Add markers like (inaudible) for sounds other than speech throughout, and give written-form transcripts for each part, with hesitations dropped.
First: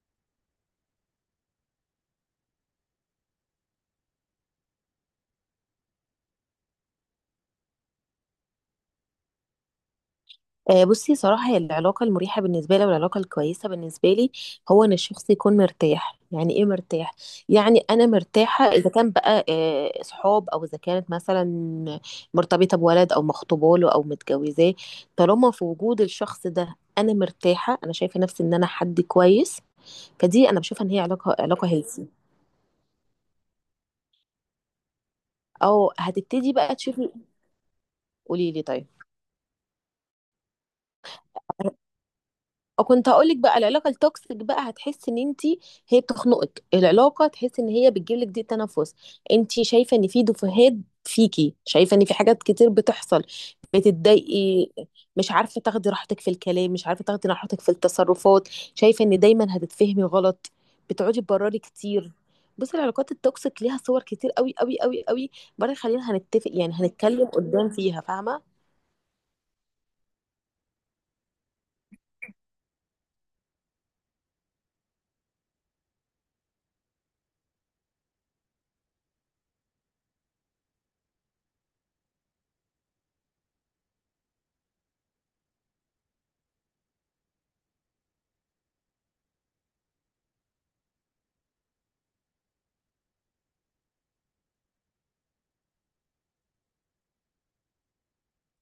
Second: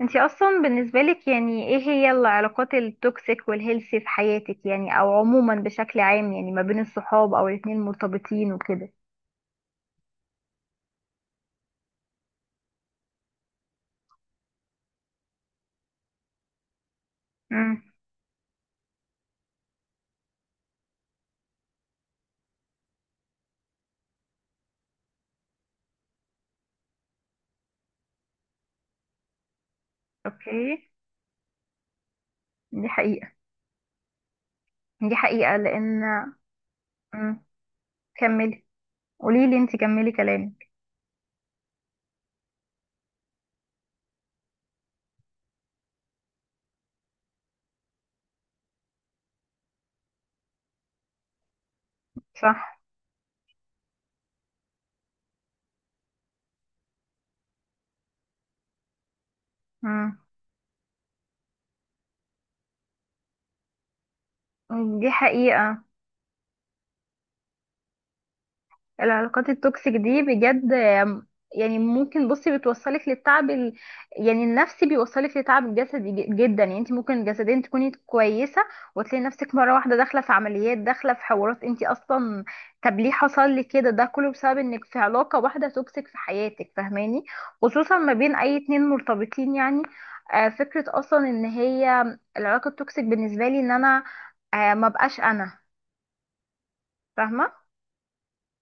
انتي اصلا بالنسبة لك يعني ايه هي العلاقات التوكسيك والهيلثي في حياتك، يعني او عموما بشكل عام، يعني ما بين الصحاب او الاتنين المرتبطين وكده؟ بصي صراحة، هي العلاقة المريحة بالنسبة لي والعلاقة الكويسة بالنسبة لي هو إن الشخص يكون مرتاح. يعني إيه مرتاح؟ امم يعني أنا مرتاحة إذا كان بقى، صحاب، أو إذا كانت مثلا مرتبطة بولد أو مخطوبة له أو متجوزاه. طالما في وجود الشخص ده أنا مرتاحة، أنا شايفة نفسي إن أنا حد كويس. فدي أنا بشوفها اوكي. إن هي علاقة هيلثي. دي حقيقة. دي حقيقة أو لان هتبتدي بقى تشوفي. امم قولي لي كملي. طيب. قوليلي انتي، كملي كلامك. كنت هقولك بقى العلاقه التوكسيك، بقى هتحس ان انت هي بتخنقك العلاقه، تحس ان هي بتجيب لك ضيق تنفس، انت شايفه ان في دفهات فيكي، شايفه ان في حاجات كتير صح. بتحصل، بتتضايقي، مش عارفه تاخدي راحتك في الكلام، مش عارفه تاخدي راحتك في التصرفات، شايفه ان دايما هتتفهمي امم غلط، بتقعدي تبرري كتير. بصي، العلاقات التوكسيك ليها صور كتير قوي قوي قوي دي قوي. برضه حقيقة. خلينا هنتفق، يعني هنتكلم قدام فيها، فاهمه. العلاقات التوكسيك دي بجد، يعني ممكن بصي بتوصلك للتعب، يعني النفسي بيوصلك لتعب جسدي جدا. يعني انت ممكن جسديا تكوني كويسه وتلاقي نفسك مره واحده داخله في عمليات، داخله في حوارات، انت اصلا طب ليه حصل لي كده؟ ده كله بسبب انك في علاقه واحده توكسيك في حياتك، فاهماني؟ خصوصا ما بين اي اتنين مرتبطين يعني. فكره اصلا ان هي العلاقه التوكسيك بالنسبه لي ان انا، ما بقاش انا فاهمه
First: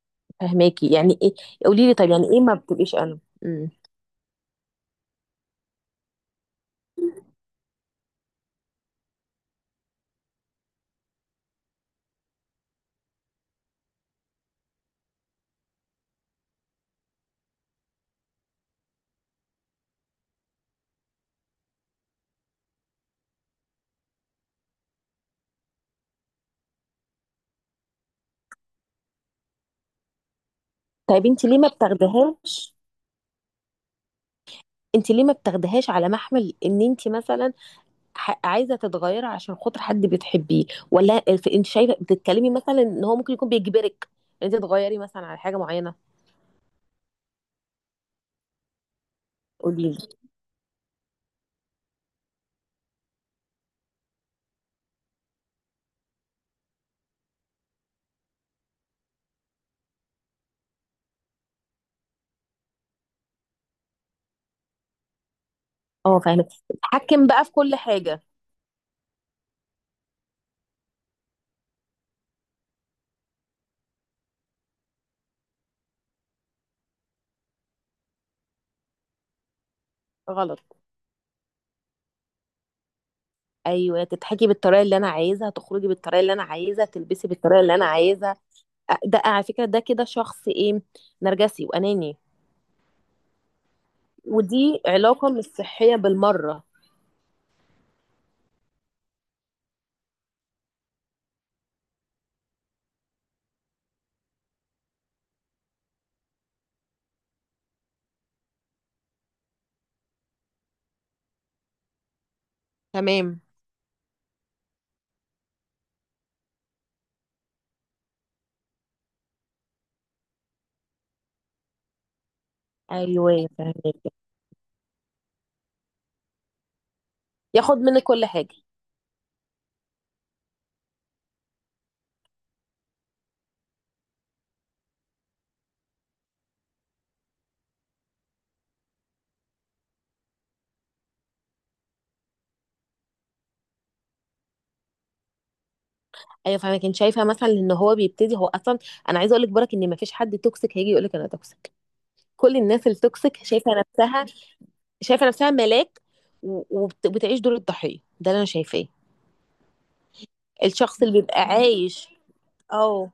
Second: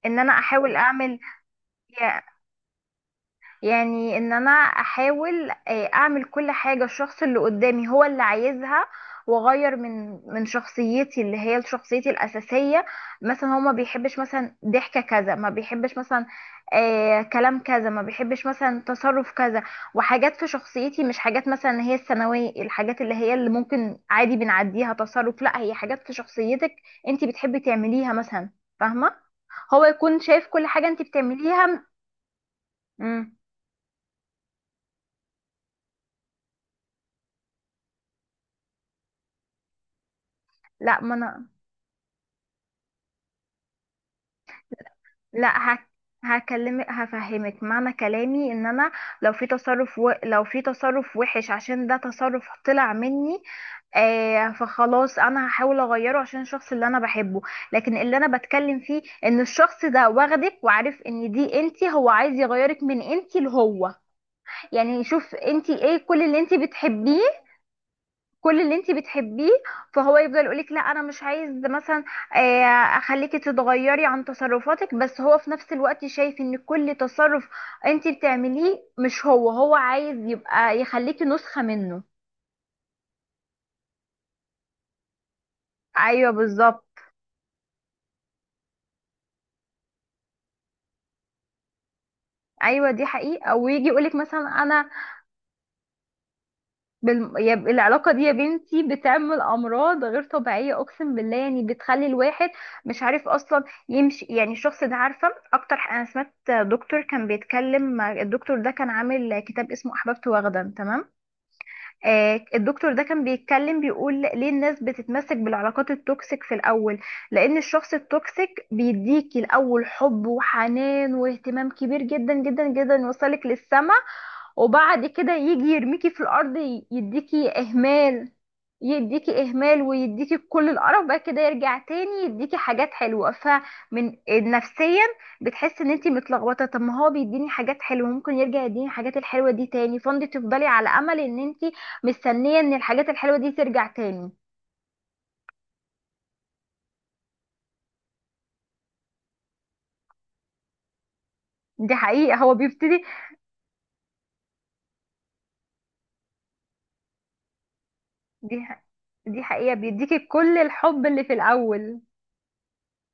ان انا احاول فاهماكي. يعني اعمل، ايه؟ قولي لي طب، يعني ايه ما بتبقيش انا؟ يعني ان انا احاول اعمل كل حاجة الشخص اللي قدامي هو اللي عايزها، واغير من شخصيتي اللي هي شخصيتي الاساسية. مثلا هو ما بيحبش مثلا ضحكة كذا، ما بيحبش مثلا كلام كذا، ما بيحبش مثلا تصرف كذا، وحاجات في شخصيتي مش حاجات مثلا اللي هي الثانوية الحاجات اللي هي اللي ممكن عادي بنعديها تصرف، لا، هي حاجات في شخصيتك انت بتحبي تعمليها مثلا، فاهمة؟ هو يكون شايف كل حاجة انت طيب انت ليه ما بتعمليها. بتاخدهاش؟ مم. انت ليه ما بتاخدهاش على محمل ان انت مثلا عايزه تتغيري عشان خاطر حد بتحبيه؟ لا ما ولا انا، انت شايفه بتتكلمي مثلا ان هو ممكن يكون بيجبرك ان انت تغيري مثلا على حاجه لا هك... معينه؟ هكلمك هفهمك معنى كلامي. ان انا لو في قولي لي. لو في تصرف وحش عشان ده تصرف طلع مني، آه فخلاص انا هحاول اغيره عشان الشخص اللي انا بحبه. لكن اللي انا بتكلم فيه ان الشخص ده واخدك وعارف ان دي انتي، هو عايز يغيرك من انتي لهو، يعني يشوف انتي ايه اه كل اللي فاهمه، انتي تتحكم بتحبيه. بقى في كل حاجه. كل اللي انت بتحبيه فهو يفضل يقولك لا انا مش عايز مثلا آه، اخليكي تتغيري عن تصرفاتك، بس هو في نفس الوقت شايف ان كل تصرف انت بتعمليه مش هو، هو عايز غلط. يبقى يخليكي نسخة منه. ايوه، تضحكي بالطريقه اللي انا عايزها، تخرجي بالطريقه ايوه اللي انا عايزها، بالظبط. تلبسي بالطريقه اللي انا عايزها. ده على فكره ده كده شخص ايه؟ نرجسي واناني. ايوه دي حقيقة، ويجي يقولك مثلا ودي انا، علاقه مش صحيه بالمره. العلاقة دي يا بنتي بتعمل أمراض غير طبيعية، أقسم بالله. يعني بتخلي الواحد مش عارف أصلا يمشي، يعني الشخص ده عارفة أكتر، أنا سمعت دكتور كان بيتكلم، الدكتور ده كان عامل كتاب اسمه أحببت وغدا تمام، آه الدكتور ده كان تمام. بيتكلم بيقول ليه الناس بتتمسك بالعلاقات التوكسيك في الأول، لأن الشخص التوكسيك بيديكي الأول حب وحنان واهتمام كبير جدا جدا جدا، يوصلك ايوه للسما فاهمك، وبعد كده يجي يرميكي في الارض، يديكي ياخد منك كل اهمال. حاجه. يديكي اهمال ويديكي كل القرف بقى كده، يرجع تاني يديكي حاجات حلوه، فمن نفسيا بتحسي ان انتي متلخبطه، طب ما هو بيديني حاجات حلوه، ممكن يرجع يديني الحاجات الحلوه دي تاني، فانت تفضلي على امل ان انتي مستنيه ان الحاجات الحلوه دي ترجع تاني. ايوه فاهمه، كنت شايفه مثلا ان هو بيبتدي هو اصلا. انا عايزه اقول لك برك ان ما فيش حد توكسيك هيجي يقول لك انا توكسيك. دي حقيقه، هو كل الناس بيبتدي. التوكسيك شايفه نفسها، ملاك. وبتعيش دور الضحيه ده اللي انا دي ح- شايفاه. دي حقيقه بيديكي كل الشخص الحب اللي اللي في بيبقى الاول. عايش، اه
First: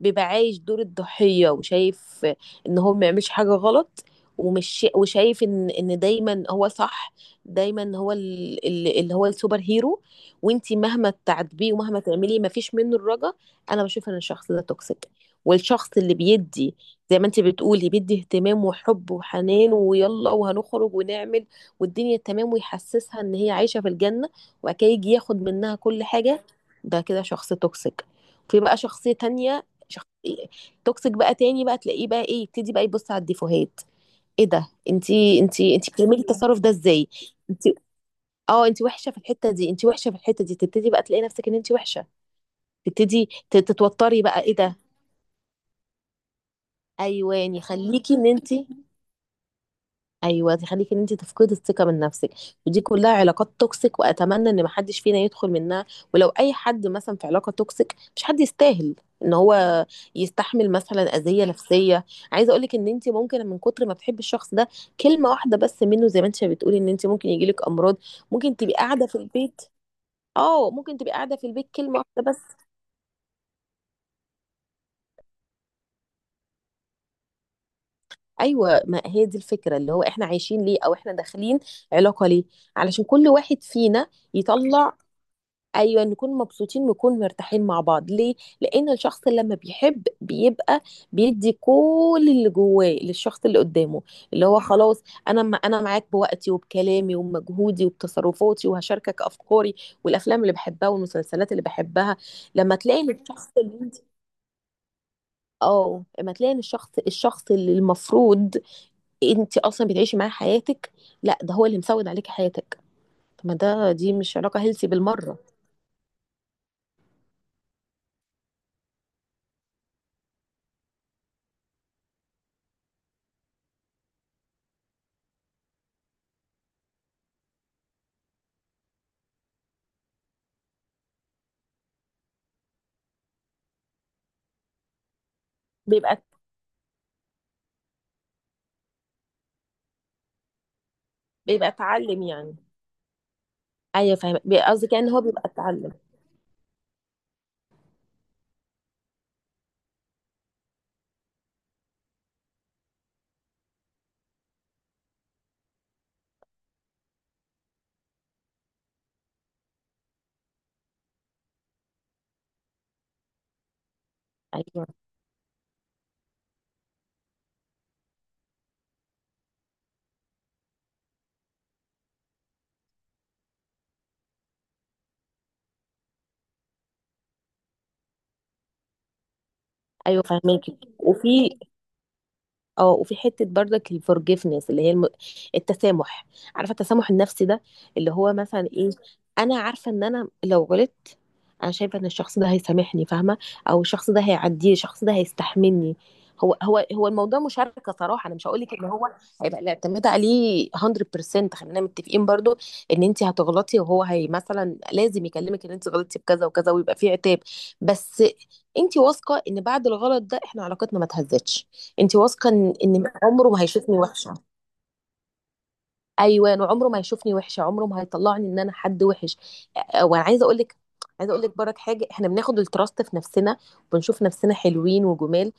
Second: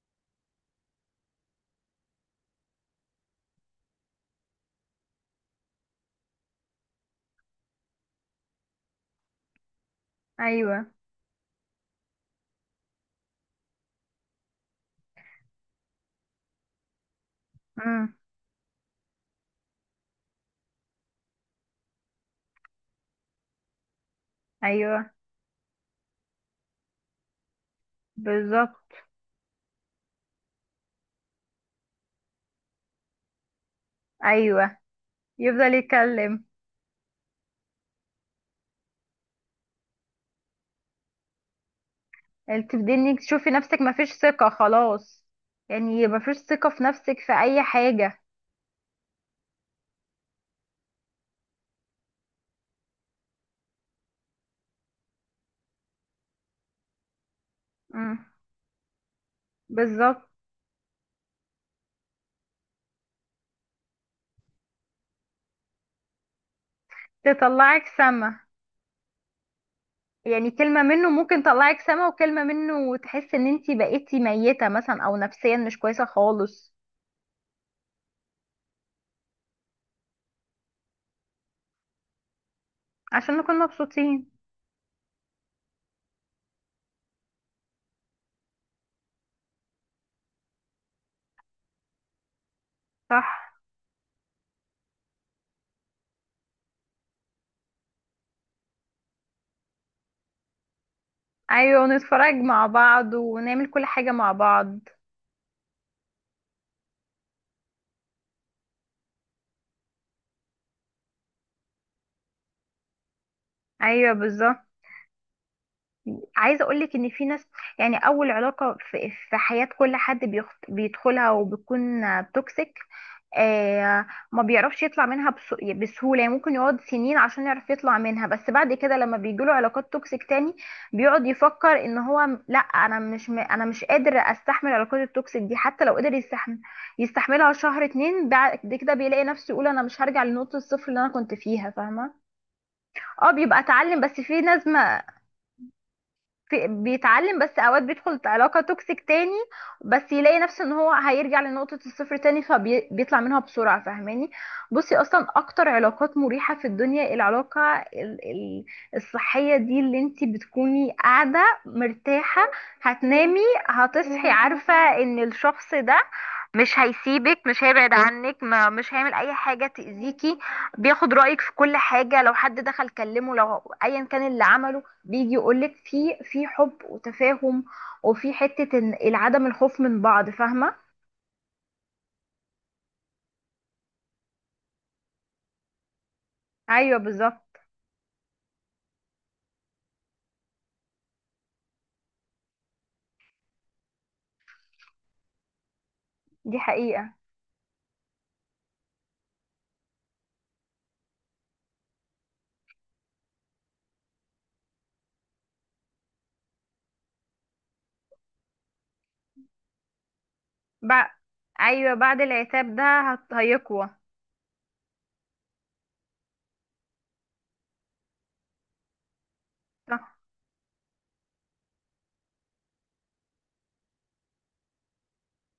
بيبقى عايش دور الضحية، وشايف ان هو ما يعملش حاجة غلط، ومش وشايف ان دايما هو صح، دايما هو اللي هو السوبر هيرو. وانتي ايوه. مهما تعاتبيه ومهما تعملي ما فيش منه الرجا. انا بشوف ان الشخص ده توكسيك. والشخص اللي بيدي، زي ما انتي بتقولي، امم. بيدي اهتمام وحب وحنان، ويلا وهنخرج ونعمل والدنيا تمام، ويحسسها ان هي عايشة في الجنة، وبعد كده يجي ايوه ياخد منها كل حاجة. ده كده شخص توكسيك. في بقى بالظبط. شخصية تانية، توكسيك بقى تاني، بقى تلاقيه بقى ايه، يبتدي بقى يبص على الديفوهات. ايه ده؟ ايوه. يفضل انتي بتعملي يتكلم. التصرف ده ازاي؟ انتي، اه انتي وحشة في الحتة دي، انتي وحشة في الحتة دي، تبتدي بقى تلاقي نفسك ان انتي وحشة. تبدي انك تبتدي تشوفي نفسك مفيش تتوتري بقى، ثقة ايه ده؟ خلاص، يعني مفيش ثقة في نفسك في ايواني اي خليكي حاجة. ان انتي، ايوه تخليكي ان انت تفقدي الثقه من نفسك. ودي كلها علاقات توكسيك، واتمنى ان محدش فينا يدخل منها. ولو اي حد مثلا في علاقه توكسيك، مش مم. حد يستاهل ان هو بالظبط. يستحمل مثلا اذيه نفسيه. عايزه اقولك ان انت ممكن من كتر ما بتحبي الشخص ده، كلمه واحده بس منه، زي ما انت بتقولي ان انت ممكن يجيلك تطلعك امراض، سما. ممكن تبقي قاعده في البيت. يعني اه كلمة ممكن منه تبقي قاعده ممكن في البيت، تطلعك كلمه سما، واحده بس. وكلمة منه تحس ان انتي بقيتي ميتة مثلا، او نفسيا مش كويسة خالص. ايوه، ما هي دي الفكره اللي هو احنا عايشين ليه، او احنا داخلين علاقه ليه؟ علشان كل عشان نكون واحد فينا مبسوطين. يطلع. ايوه، نكون مبسوطين ونكون مرتاحين مع بعض ليه؟ لان الشخص لما بيحب بيبقى بيدي كل اللي جواه صح. للشخص اللي قدامه. اللي هو خلاص، انا معاك بوقتي وبكلامي وبمجهودي وبتصرفاتي، وهشاركك افكاري والافلام اللي بحبها والمسلسلات اللي ايوه بحبها. ونتفرج مع لما تلاقي إن بعض الشخص ونعمل اللي كل انت، حاجة مع بعض. اه لما تلاقي إن الشخص اللي المفروض انت اصلا بتعيشي معاه حياتك، لا ده هو اللي مسود عليك حياتك. طب ما ده، ايوه دي مش بالظبط. علاقة هيلثي بالمرة. عايزه اقول لك ان في ناس، يعني اول علاقه في حياه كل حد بيدخلها وبتكون توكسيك، آه ما بيعرفش يطلع منها بسهوله. يعني ممكن يقعد سنين عشان يعرف يطلع منها، بس بعد كده لما بيجيله علاقات توكسيك تاني بيقعد يفكر ان هو، م- لا انا مش م... انا مش قادر استحمل العلاقات التوكسيك دي. حتى لو قدر بيبقى، يستحمل يستحملها شهر اتنين، بعد كده بيلاقي نفسه يقول انا مش هرجع لنقطه الصفر اللي انا كنت فيها، فاهمه؟ اتعلم يعني. اه بيبقى اتعلم، ايوه بس في فاهمه، ناس قصدي ما، كان هو بيبقى اتعلم. في بيتعلم بس اوقات بيدخل علاقة توكسيك تاني بس يلاقي نفسه ان هو هيرجع لنقطة الصفر تاني، فبيطلع منها بسرعة، فاهماني؟ بصي اصلا اكتر علاقات مريحة في الدنيا العلاقة الصحية دي، اللي انتي بتكوني قاعدة مرتاحة، هتنامي هتصحي عارفة ايوه، ان الشخص ده مش هيسيبك، مش هيبعد عنك، ما مش هيعمل اي حاجه تاذيكي، بياخد رايك في كل حاجه، لو حد دخل كلمه، لو ايا كان اللي عمله بيجي يقولك، في في حب وتفاهم، وفي حته العدم الخوف من ايوه بعض، فاهمه؟ فاهماكي. وفي، اه وفي حته برضك الفورجيفنس، اللي هي التسامح. عارفه ايوه التسامح النفسي بالظبط. ده، اللي هو مثلا ايه؟ انا عارفه ان انا لو غلطت، انا شايفه ان الشخص ده هيسامحني، فاهمه، او الشخص ده هيعديه، الشخص ده هيستحملني. دي هو حقيقه. الموضوع مشاركه صراحه. انا مش هقول لك ان هو هيبقى الاعتماد عليه 100%. خلينا متفقين برضو ان انت هتغلطي، وهو هي مثلا لازم يكلمك ان انت غلطتي بكذا وكذا، ويبقى في عتاب. بس انت واثقه ان بعد الغلط ده احنا علاقتنا ما بع... اتهزتش. ايوه انت بعد واثقه ان العتاب ده ان عمره ما هيقوى. هيشوفني وحشه. ايوه انا، عمره ما هيشوفني وحشه، عمره ما هيطلعني ان انا حد وحش. صح. وانا عايزه اقول لك، برك حاجه، احنا بناخد التراست في نفسنا وبنشوف نفسنا حلوين وجمال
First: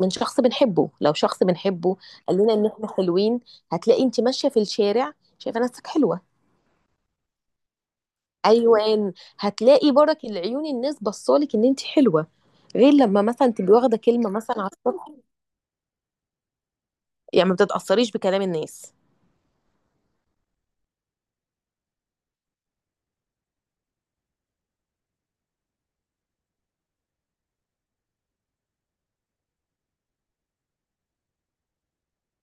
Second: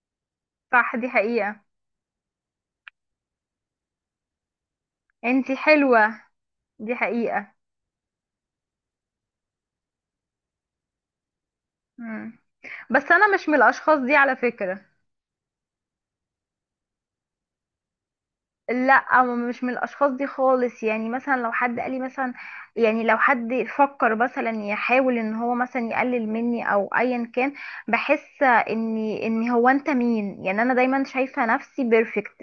من شخص بنحبه. صح دي لو شخص حقيقه. بنحبه قال لنا ان احنا حلوين، هتلاقي انت ماشيه في الشارع انتي شايفه نفسك حلوه. حلوه. دي حقيقه. ايوه، هتلاقي برك العيون الناس بصالك ان انت حلوه، مم. غير بس لما انا مش مثلا من تبقي واخده الاشخاص دي كلمه على مثلا على فكره. السطح. يعني ما بتتاثريش بكلام الناس؟ لا مش من الاشخاص دي خالص. يعني مثلا لو حد قال لي مثلا، يعني لو حد فكر مثلا يحاول ان هو مثلا يقلل مني، او ايا كان، بحس اني ان هو انت مين يعني. انا دايما شايفه نفسي بيرفكت،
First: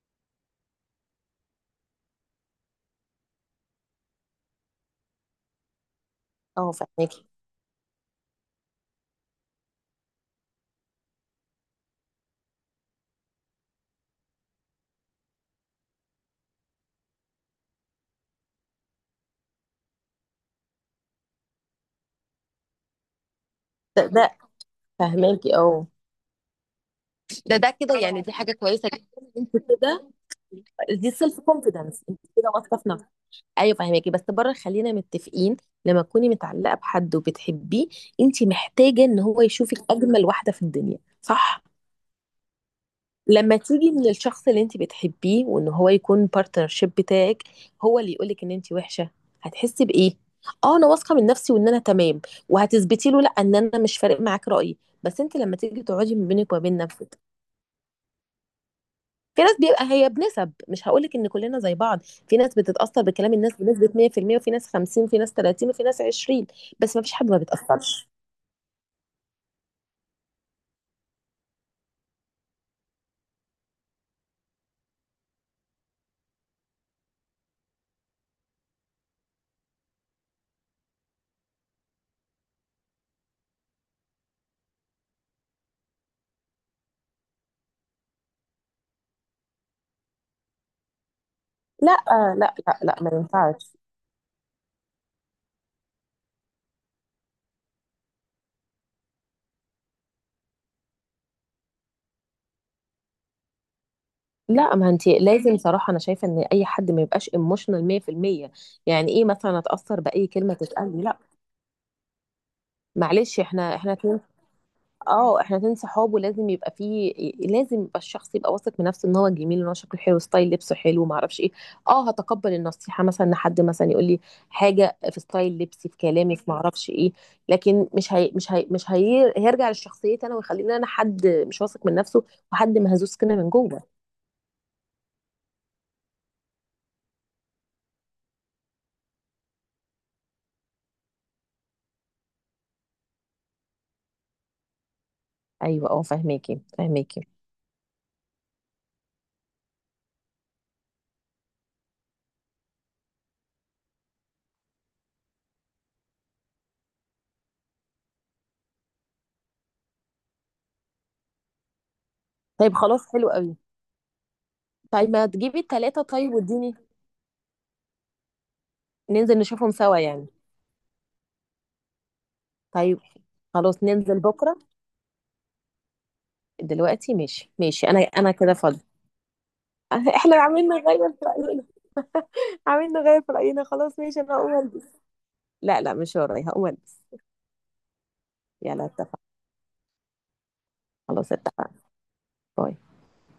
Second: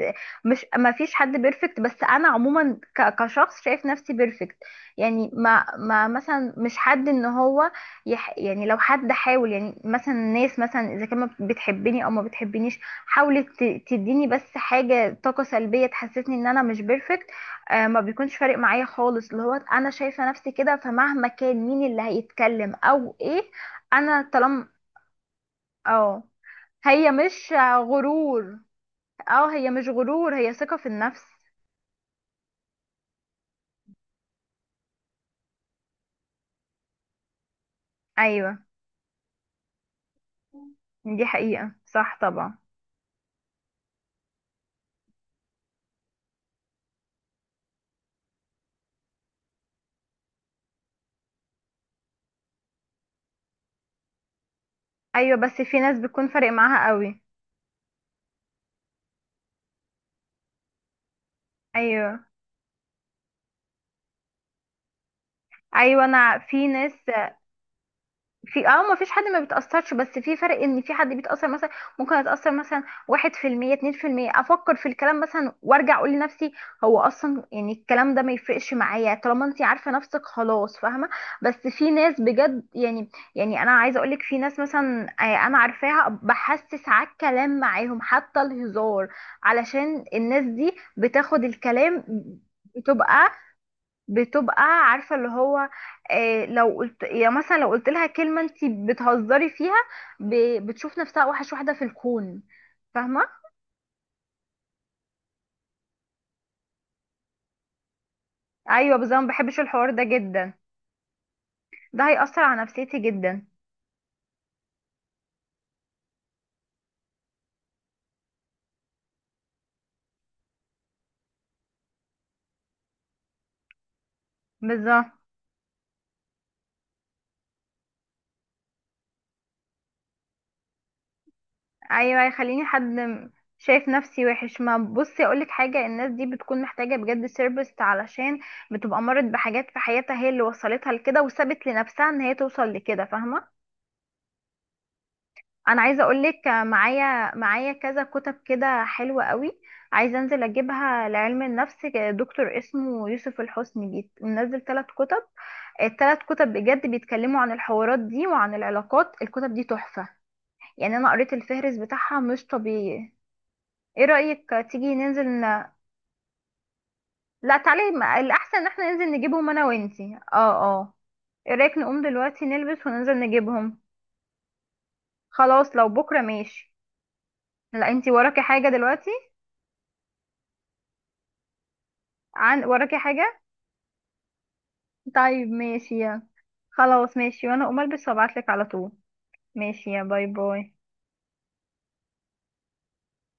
مش ما فيش حد بيرفكت، بس انا عموما كشخص شايف نفسي بيرفكت. يعني ما مثلا اه مش حد ان فاهماكي. هو يعني لو حد حاول. يعني مثلا الناس مثلا اذا كان ما بتحبني او ما بتحبنيش، حاولت تديني بس حاجة طاقة سلبية تحسسني ان انا مش بيرفكت، آه ما بيكونش فارق معايا خالص، اللي هو انا شايفة نفسي كده، فمهما كان مين اللي هيتكلم او ايه ده انا ده طالما، فاهماكي اه. اه. هي مش، ده كده، يعني دي حاجه غرور كويسه جدا اه انت هي مش كده. غرور، هي ثقة في دي النفس. سيلف كونفيدنس، انت كده واثقه في نفسك. ايوه فاهماكي. بس بره خلينا متفقين، لما تكوني متعلقه بحد وبتحبيه، انت ايوه محتاجه ان هو يشوفك اجمل واحده في الدنيا، دي صح؟ حقيقة، صح طبعا. لما تيجي من الشخص اللي انت بتحبيه وان هو يكون بارتنرشيب بتاعك، هو اللي يقولك ان انت وحشه، هتحسي بايه؟ اه انا واثقه من نفسي وان انا تمام، وهتثبتي له لا ان انا مش فارق معاك رايي، بس انت ايوه لما بس في تيجي ناس تقعدي بتكون من فارق بينك وبين معاها نفسك. قوي. في ناس بيبقى هي بنسب، مش هاقول لِك إن كلنا زي بعض، ايوه. في ناس بتتأثّر بكلام الناس بنسبة 100%، وفي ناس 50، وفي ناس 30، وفي ناس ايوه انا 20، في ناس. بس ما فيش حد ما بيتأثّرش. في، اه ما فيش حد ما بيتأثرش، بس في فرق ان في حد بيتأثر مثلا، ممكن اتأثر مثلا 1% 2%، افكر في الكلام مثلا وارجع اقول لنفسي هو اصلا يعني الكلام ده ما يفرقش معايا، طالما انت عارفة نفسك خلاص، فاهمة؟ بس في ناس بجد يعني، يعني انا عايزة اقولك في ناس مثلا انا عارفاها بحسس على الكلام معاهم حتى الهزار، علشان الناس دي بتاخد لأ، الكلام، لأ، لأ، لأ، ما بتبقى، ينفعش. بتبقى عارفه اللي هو، لو قلت يا مثلا لو قلت لها كلمه انت بتهزري فيها، بتشوف نفسها اوحش واحده في الكون، فاهمه؟ لأ، ما أنتِ لازم صراحة أنا شايفة إن أي حد ما يبقاش emotional 100%. ايوه يعني بالظبط، إيه ما مثلًا بحبش الحوار أتأثّر ده بأي جدا. كلمة تتقال لي؟ لأ. ده هيأثر على نفسيتي معلش، جدا. إحنا 2. اه احنا اتنين صحاب، ولازم يبقى فيه، لازم يبقى الشخص يبقى واثق من نفسه ان هو جميل، ان هو شكله حلو، ستايل لبسه حلو، ما اعرفش ايه. اه، هتقبل النصيحه مثلا ان حد مثلا يقول لي حاجه بالظبط. في ستايل لبسي، في كلامي، في ما اعرفش ايه. لكن مش هي هيرجع لشخصيتي انا، ويخليني انا حد مش واثق من ايوه نفسه، هيخليني وحد مهزوز كده من جوه. شايف نفسي وحش. ما بصي اقولك حاجه، الناس دي بتكون محتاجه بجد سيربس، علشان بتبقى مرت بحاجات في حياتها هي اللي وصلتها لكده، وسابت لنفسها ان هي توصل لكده، فاهمه؟ انا ايوه اه عايزه اقول لك، فاهماكي، فاهماكي. معايا كذا كتب كده حلوه قوي، عايزه انزل اجيبها لعلم النفس. دكتور اسمه يوسف الحسني بيت منزل ثلاث كتب، الثلاث كتب بجد بيتكلموا عن الحوارات دي وعن العلاقات. الكتب دي تحفه يعني، انا قريت الفهرس بتاعها مش طيب خلاص طبيعي. حلو قوي. ايه رايك تيجي طيب ما تجيبي التلاته طيب واديني. لا تعالي، الاحسن ان احنا ننزل ننزل نجيبهم انا نشوفهم سوا وانتي، يعني؟ اه اه. ايه رايك نقوم دلوقتي نلبس طيب وننزل نجيبهم؟ خلاص ننزل بكره. خلاص لو بكره ماشي. دلوقتي ماشي، ماشي، لا انا انتي انا وراكي كده حاجه فاضي. دلوقتي. (laughs) احنا عاملين نغير في راينا. عن (laughs) عاملين وراكي نغير في حاجة. راينا، خلاص ماشي انا هقوم البس. طيب لا لا، ماشي مش يلا. ورايا، هقوم البس. خلاص ماشي، وانا اقوم البس وابعتلك على يلا طول. اتفقنا. ماشي يا باي باي. خلاص اتفقنا. باي.